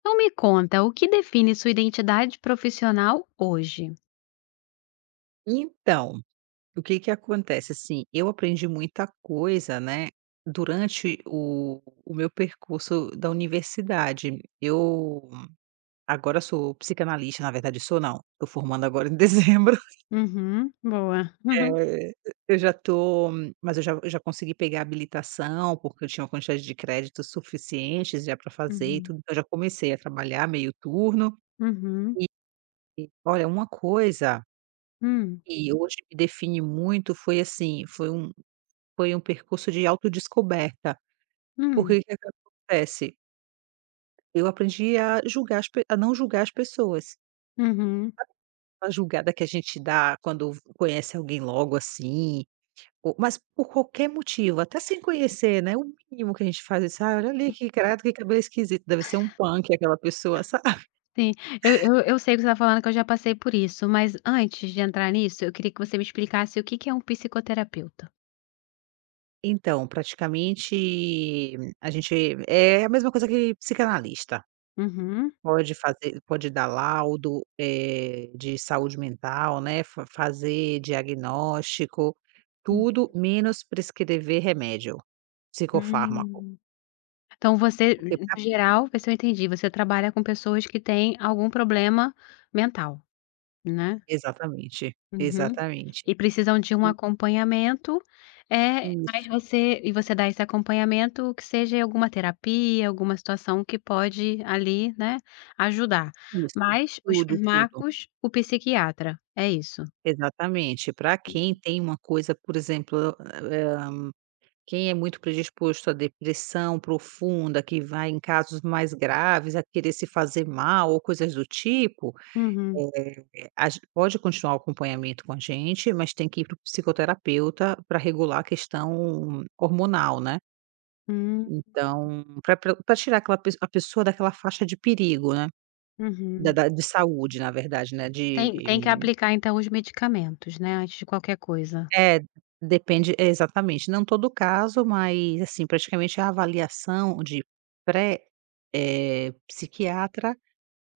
Então me conta, o que define sua identidade profissional hoje? Então, o que que acontece, assim, eu aprendi muita coisa, né, durante o meu percurso da universidade. Eu agora sou psicanalista, na verdade sou não, estou formando agora em dezembro. Uhum, boa. Uhum. Eh, eu já tô mas eu já consegui pegar a habilitação, porque eu tinha uma quantidade de créditos suficientes já para fazer e Uhum, tudo, então eu já comecei a trabalhar meio turno. uhum, E olha, uma coisa hum, que hoje me define muito foi assim, Foi um percurso de autodescoberta, hum, porque o que é que acontece? Eu aprendi a julgar as pe a não julgar as pessoas. uhum, A julgada que a gente dá quando conhece alguém logo assim, ou mas por qualquer motivo, até sem conhecer, né, o mínimo que a gente faz, é: "Ai, olha ali que credo, que cabelo esquisito, deve ser um punk aquela pessoa", sabe. sim. Eu sei que você está falando, que eu já passei por isso, mas antes de entrar nisso, eu queria que você me explicasse o que que é um psicoterapeuta. Então, praticamente, a gente é a mesma coisa que psicanalista. Uhum. Pode dar laudo, de saúde mental, né, fa fazer diagnóstico, tudo menos prescrever remédio, psicofármaco. Hum. Então você, Porque pra no geral, ver se eu entendi, você trabalha com pessoas que têm algum problema mental, né? Exatamente, Uhum. exatamente. E precisam de um I acompanhamento, é. Mas isso, você e você dá esse acompanhamento que seja alguma terapia, alguma situação que pode ali, né, ajudar. isso. Mas os Tudo, tudo. fármacos, o psiquiatra, é isso? Exatamente. Para quem tem uma coisa, por exemplo, quem é muito predisposto à depressão profunda, que vai em casos mais graves a querer se fazer mal ou coisas do tipo. Uhum. Eh, a gen pode continuar o acompanhamento com a gente, mas tem que ir para o psicoterapeuta para regular a questão hormonal, né. Hum, Então, para pra tirar aquela pesso a pessoa daquela faixa de perigo, né, da uhum. da de saúde, na verdade, né. Tem de tem que aplicar então os medicamentos, né, antes de qualquer coisa. é, depende é, Exatamente, não todo caso, mas, assim, praticamente a avaliação de pré, psiquiatra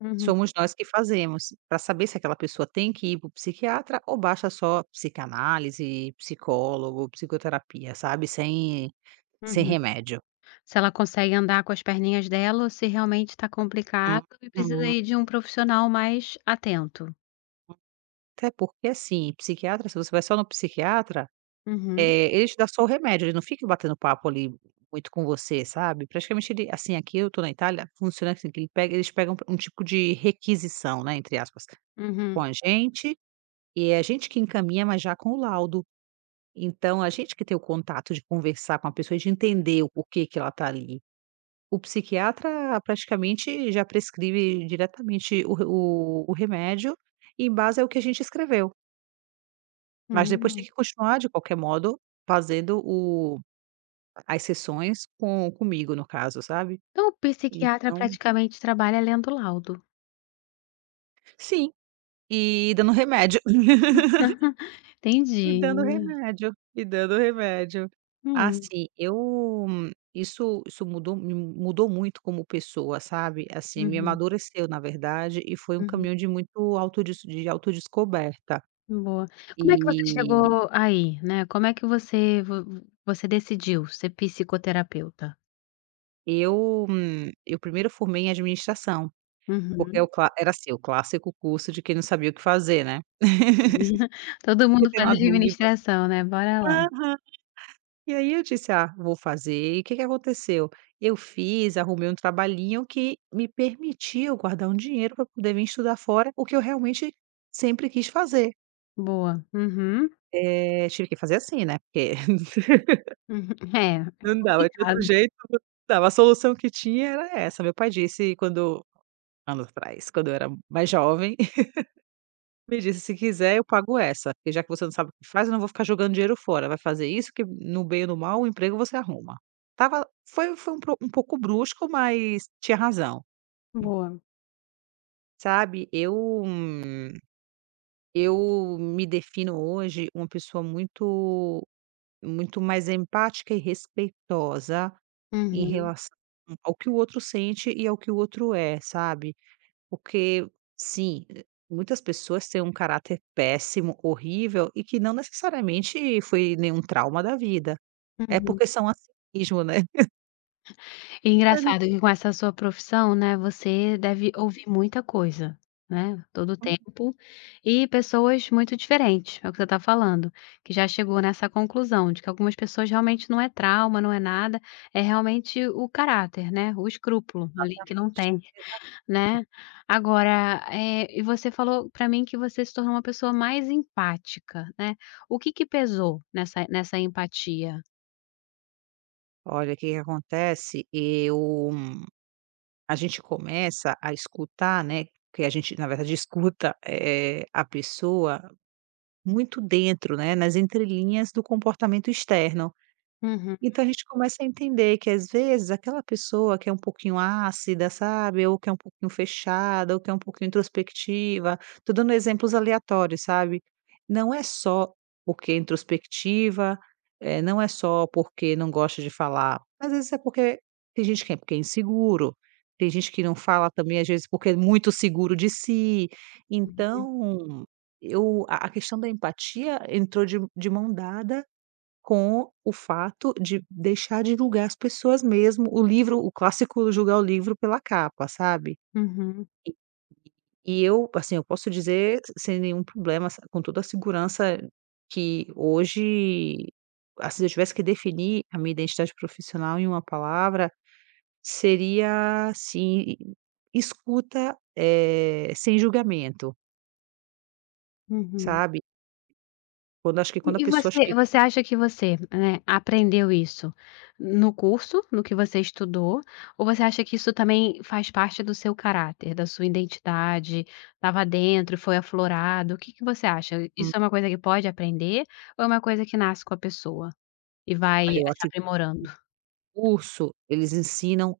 Uhum, somos nós que fazemos, para saber se aquela pessoa tem que ir para o psiquiatra ou basta só psicanálise, psicólogo, psicoterapia, sabe, sem uhum. remédio. Se ela consegue andar com as perninhas dela ou se realmente está complicado e precisa Uhum. aí de um profissional mais atento. Até porque, assim, psiquiatra, se você vai só no psiquiatra, Uhum. Ele te dá só o remédio, ele não fica batendo papo ali muito com você, sabe. Praticamente ele assim, aqui eu tô na Itália, funciona assim, que eles pegam um tipo de requisição, né, entre aspas, Uhum, com a gente, e é a gente que encaminha, mas já com o laudo. Então, a gente que tem o contato de conversar com a pessoa, de entender o porquê que ela está ali. O psiquiatra praticamente já prescreve diretamente o re o remédio em base ao que a gente escreveu, mas depois tem hum. que continuar, de qualquer modo, fazendo o as sessões comigo, no caso, sabe. Então o psiquiatra Então praticamente trabalha lendo laudo. sim, e dando remédio. E dando Entendi. remédio, e dando remédio. Hum, Assim, eu isso isso mudou me mudou muito como pessoa, sabe. Assim, me uhum, amadureceu, na verdade, e foi um uhum. caminho de muito autodescoberta. Boa. Como é que você E chegou aí, né, como é que você decidiu ser psicoterapeuta? Eu primeiro formei em administração, porque é o Uhum. cla era assim, o clássico curso de quem não sabia o que fazer, né. Todo Você mundo tem faz uma dúvida. administração, né, bora lá. Aham. E aí eu disse: "Ah, vou fazer". E o que que aconteceu? Eu fiz, arrumei um trabalhinho que me permitiu guardar um dinheiro para poder vim estudar fora, o que eu realmente sempre quis fazer. Boa. Uhum, uhum. Tive que fazer assim, né, porque É, é não dava de complicado. outro jeito, não dava. A solução que tinha era essa. Meu pai disse quando anos atrás, quando eu era mais jovem, me disse: "Se quiser, eu pago essa, porque já que você não sabe o que faz, eu não vou ficar jogando dinheiro fora. Vai fazer isso que no bem ou no mal o emprego você arruma". Tava foi foi um pro um pouco brusco, mas tinha razão, Boa. sabe. Eu me defino hoje uma pessoa muito mais empática e respeitosa em Uhum, relação ao que o outro sente e ao que o outro é, sabe. Porque, sim, muitas pessoas têm um caráter péssimo, horrível e que não necessariamente foi nenhum trauma da vida. É uhum. porque são assim mesmo, né. E engraçado que com essa sua profissão, né, você deve ouvir muita coisa, né, todo o Infelizmente. tempo, e pessoas muito diferentes, é o que você está falando, que já chegou nessa conclusão de que algumas pessoas realmente não é trauma, não é nada, é realmente o caráter, né, o escrúpulo ali que não tem, né. Agora, e você falou para mim que você se tornou uma pessoa mais empática, né. O que que pesou nessa empatia? Olha, o que que acontece, eu a gente começa a escutar, né, porque a gente na verdade escuta, a pessoa muito dentro, né, nas entrelinhas do comportamento externo. Uhum, Então a gente começa a entender que às vezes aquela pessoa que é um pouquinho ácida, sabe, ou que é um pouquinho fechada, ou que é um pouquinho introspectiva, tô dando exemplos aleatórios, sabe. Não é só porque é introspectiva, não é só porque não gosta de falar, às vezes é porque tem gente que é porque é inseguro, tem gente que não fala também às vezes porque é muito seguro de si. uhum, Então, eu a questão da empatia entrou de mão dada com o fato de deixar de julgar as pessoas mesmo, o clássico julgar o livro pela capa, sabe. uhum, E eu, assim, eu posso dizer sem nenhum problema, sa com toda a segurança que hoje, assim, se eu tivesse que definir a minha identidade profissional em uma palavra, seria assim, escuta, sem julgamento, uhum. sabe. Quando acho que quando a E pessoa você chega você acha que você, né, aprendeu isso no curso, no que você estudou, ou você acha que isso também faz parte do seu caráter, da sua identidade, estava dentro, foi aflorado? O que que você acha? Isso com é uma coisa que pode aprender ou é uma coisa que nasce com a pessoa e vai olha, eu se acho que aprimorando? o curso, eles ensinam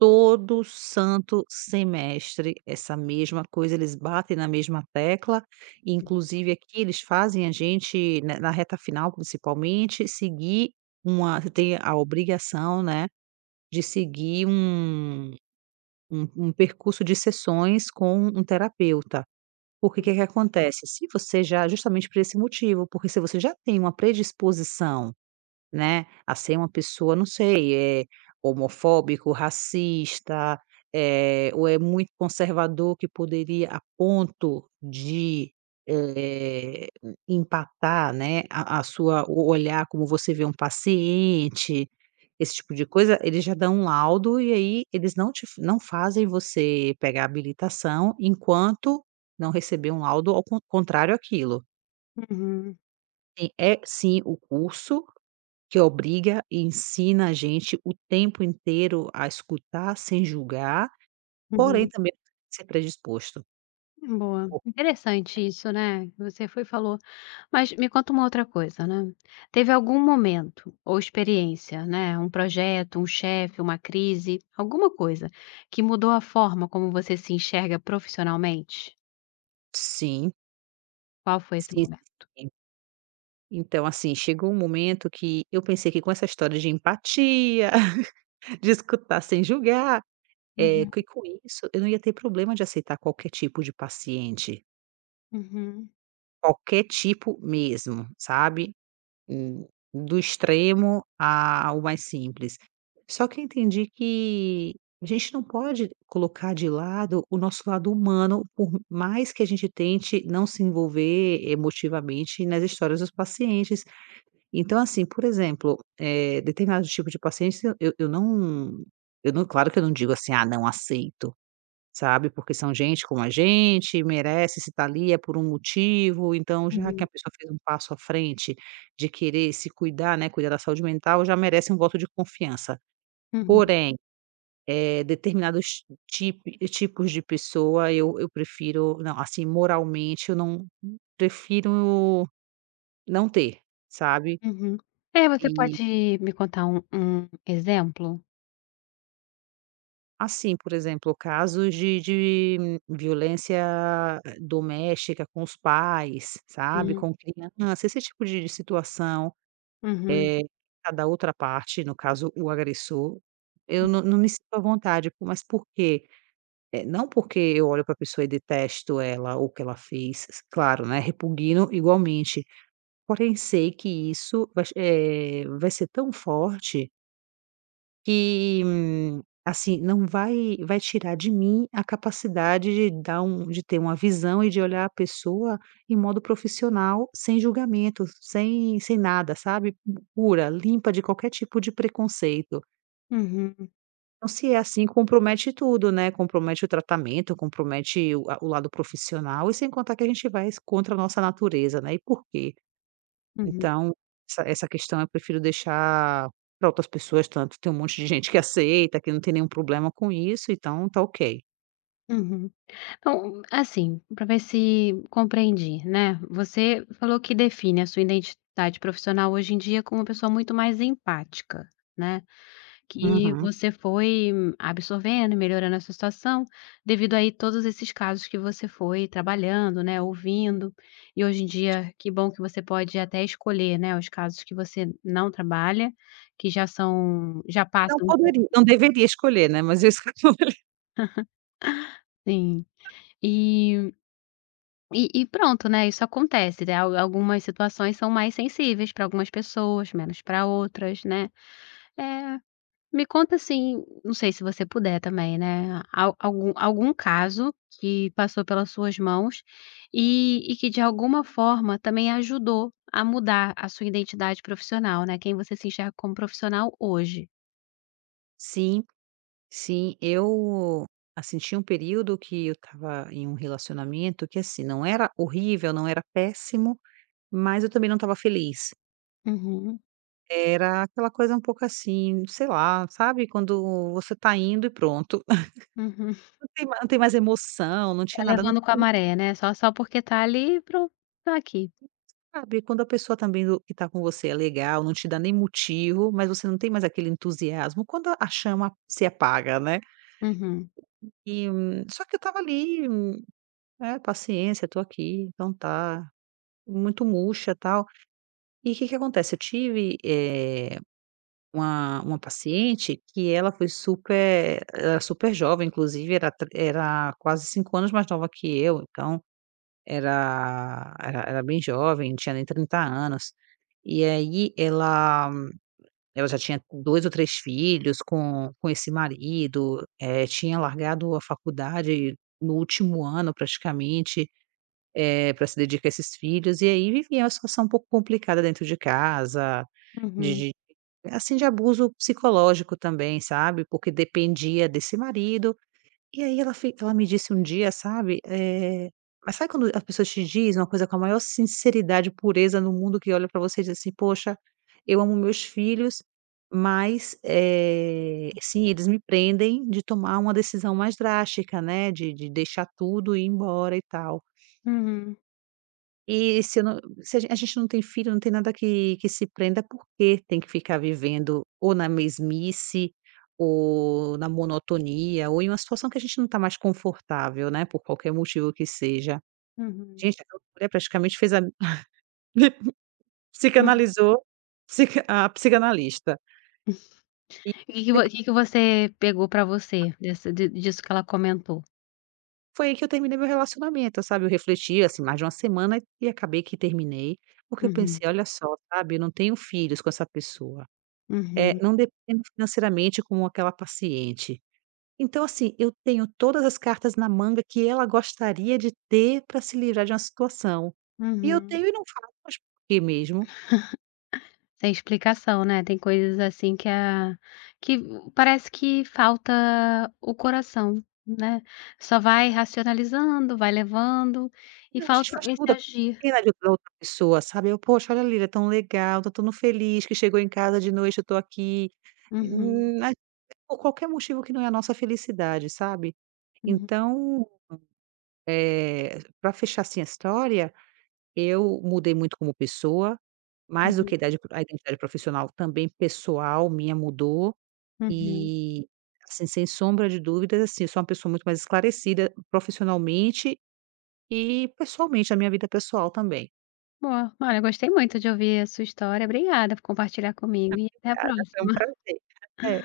todo santo semestre, essa mesma coisa, eles batem na mesma tecla, e inclusive aqui eles fazem a gente, né, na reta final principalmente, seguir uma tem a obrigação, né, de seguir um percurso de sessões com um terapeuta. Porque o que que acontece? Se você já justamente por esse motivo, porque se você já tem uma predisposição, né, a ser uma pessoa, não sei, eh, homofóbico, racista, ou é muito conservador que poderia a ponto de, eh, empatar, né, a sua o olhar como você vê um paciente, esse tipo de coisa, eles já dão um laudo e aí eles não não fazem você pegar a habilitação enquanto não receber um laudo ao contrário àquilo. Uhum, Tem sim o curso que obriga e ensina a gente o tempo inteiro a escutar sem julgar, porém uhum. também ser predisposto. Boa. Por Interessante isso, né, você foi e falou. Mas me conta uma outra coisa, né, teve algum momento ou experiência, né, um projeto, um chefe, uma crise, alguma coisa, que mudou a forma como você se enxerga profissionalmente? Sim, Qual foi esse sim, momento? sim. Então, assim, chegou um momento que eu pensei que com essa história de empatia, de escutar sem julgar, Uhum, que com isso eu não ia ter problema de aceitar qualquer tipo de paciente, uhum, qualquer tipo mesmo, sabe. O Do extremo a ao mais simples. Só que eu entendi que a gente não pode colocar de lado o nosso lado humano, por mais que a gente tente não se envolver emotivamente nas histórias dos pacientes. Então, assim, por exemplo, determinado tipo de pacientes eu não claro que eu não digo assim: "Ah, não aceito". Sabe, porque são gente como a gente, merece, se está ali é por um motivo, então já que uhum, a pessoa fez um passo à frente de querer se cuidar, né, cuidar da saúde mental, já merece um voto de confiança. uhum, Porém, determinados tip tipos de pessoa eu prefiro não, assim, moralmente eu não prefiro não ter, sabe. uhum. É, você pode me contar um exemplo? Assim, por exemplo, casos de violência ah, doméstica com os pais, sabe, Hum, com criança, esse tipo de situação, uhum, a da outra parte, no caso o agressor, eu não me sinto à vontade. Pô, mas por quê? Não porque eu olho para a pessoa e detesto ela ou o que ela fez, claro, né, repugno igualmente, porém sei que isso vai ser tão forte que, assim, não vai vai tirar de mim a capacidade de dar um de ter uma visão e de olhar a pessoa em modo profissional, sem julgamento, sem nada, sabe, pura, limpa de qualquer tipo de preconceito. uhum, Então se é assim, compromete tudo, né, compromete o tratamento, compromete o lado profissional e sem contar que a gente vai contra a nossa natureza, né, e por quê? uhum, Então, essa questão eu prefiro deixar para outras pessoas, tanto tem um monte de gente que aceita, que não tem nenhum problema com isso, então tá ok. uhum. Então, assim, para ver se compreendi, né? Você falou que define a sua identidade profissional hoje em dia como uma pessoa muito mais empática, né? Que Uhum. você foi absorvendo e melhorando a sua situação devido aí todos esses casos que você foi trabalhando, né? Ouvindo. E hoje em dia, que bom que você pode até escolher, né? Os casos que você não trabalha, que já são, já Não passam um pouco. poderia não deveria escolher, né, mas eu escolho. Sim. E e pronto, né, isso acontece, né, al algumas situações são mais sensíveis para algumas pessoas, menos para outras, né. Eh, me conta assim, não sei se você puder também, né, al algum algum caso que passou pelas suas mãos e que de alguma forma também ajudou a mudar a sua identidade profissional, né, quem você se enxerga como profissional hoje. Sim, sim, eu, assim, tinha um período que eu estava em um relacionamento que, assim, não era horrível, não era péssimo, mas eu também não estava feliz. Uhum, Era aquela coisa um pouco assim, sei lá, sabe, quando você tá indo e pronto. uhum. Não tem mais emoção, não Tá tinha nada, levando com a não. maré, né, só porque tá ali, pro "Tô aqui". Sabe, quando a pessoa também do que está com você é legal, não te dá nem motivo, mas você não tem mais aquele entusiasmo, quando a chama se apaga, né. Uhum, E, só que eu estava ali, né, paciência, estou aqui, então tá, muito murcha, tal. E o que que acontece, eu tive, uma paciente que ela foi super era super jovem, inclusive era quase 5 anos mais nova que eu, então era era bem jovem, não tinha nem 30 anos. E aí ela ela já tinha 2 ou 3 filhos com esse marido, tinha largado a faculdade no último ano praticamente, para se dedicar a esses filhos, e aí vivia uma situação um pouco complicada dentro de casa, de uhum, de assim, de abuso psicológico também, sabe, porque dependia desse marido e aí ela me disse um dia, sabe, mas sabe quando as pessoas te dizem uma coisa com a maior sinceridade e pureza no mundo, que olha pra você e diz assim: "Poxa, eu amo meus filhos, mas, sim, eles me prendem de tomar uma decisão mais drástica, né, de deixar tudo e ir embora e tal". uhum, E se eu não se a gente não tem filho, não tem nada que se prenda, porque tem que ficar vivendo ou na mesmice, ou na monotonia, ou em uma situação que a gente não está mais confortável, né, por qualquer motivo que seja. uhum. Gente, aquela mulher praticamente fez a Hum. psicanalizou psicanalista. E E que que vo depois que que você pegou pra você dessa de disso que ela comentou? foi aí que eu terminei meu relacionamento, sabe, eu refleti, assim, mais de uma semana e acabei que terminei, porque eu Uhum, pensei: "Olha só, sabe, eu não tenho filhos com essa pessoa". É uhum, não dependo financeiramente como aquela paciente. Então, assim, eu tenho todas as cartas na manga que ela gostaria de ter para se livrar de uma situação. E eu uhum. tenho e não falo, mas por que mesmo? Sem explicação, né, tem coisas assim que parece que falta o coração, né, só vai racionalizando, vai levando e Não, a gente falta faz esse tudo, a agir. pena de da outra pessoa, sabe. Eu: "Poxa, olha ali, é tão legal, tô tão feliz que chegou em casa de noite, eu tô aqui", Uhum, mas por qualquer motivo que não é a nossa felicidade, sabe. uhum, Então, para fechar, assim, a história eu mudei muito como pessoa, mais do uhum, que a identidade profissional, também pessoal minha mudou, uhum. e, assim, sem sombra de dúvidas, assim, eu sou uma pessoa muito mais esclarecida profissionalmente e pessoalmente, na minha vida pessoal também. Boa, olha, gostei muito de ouvir a sua história, obrigada por compartilhar comigo e até a Obrigada, foi um próxima. prazer. É.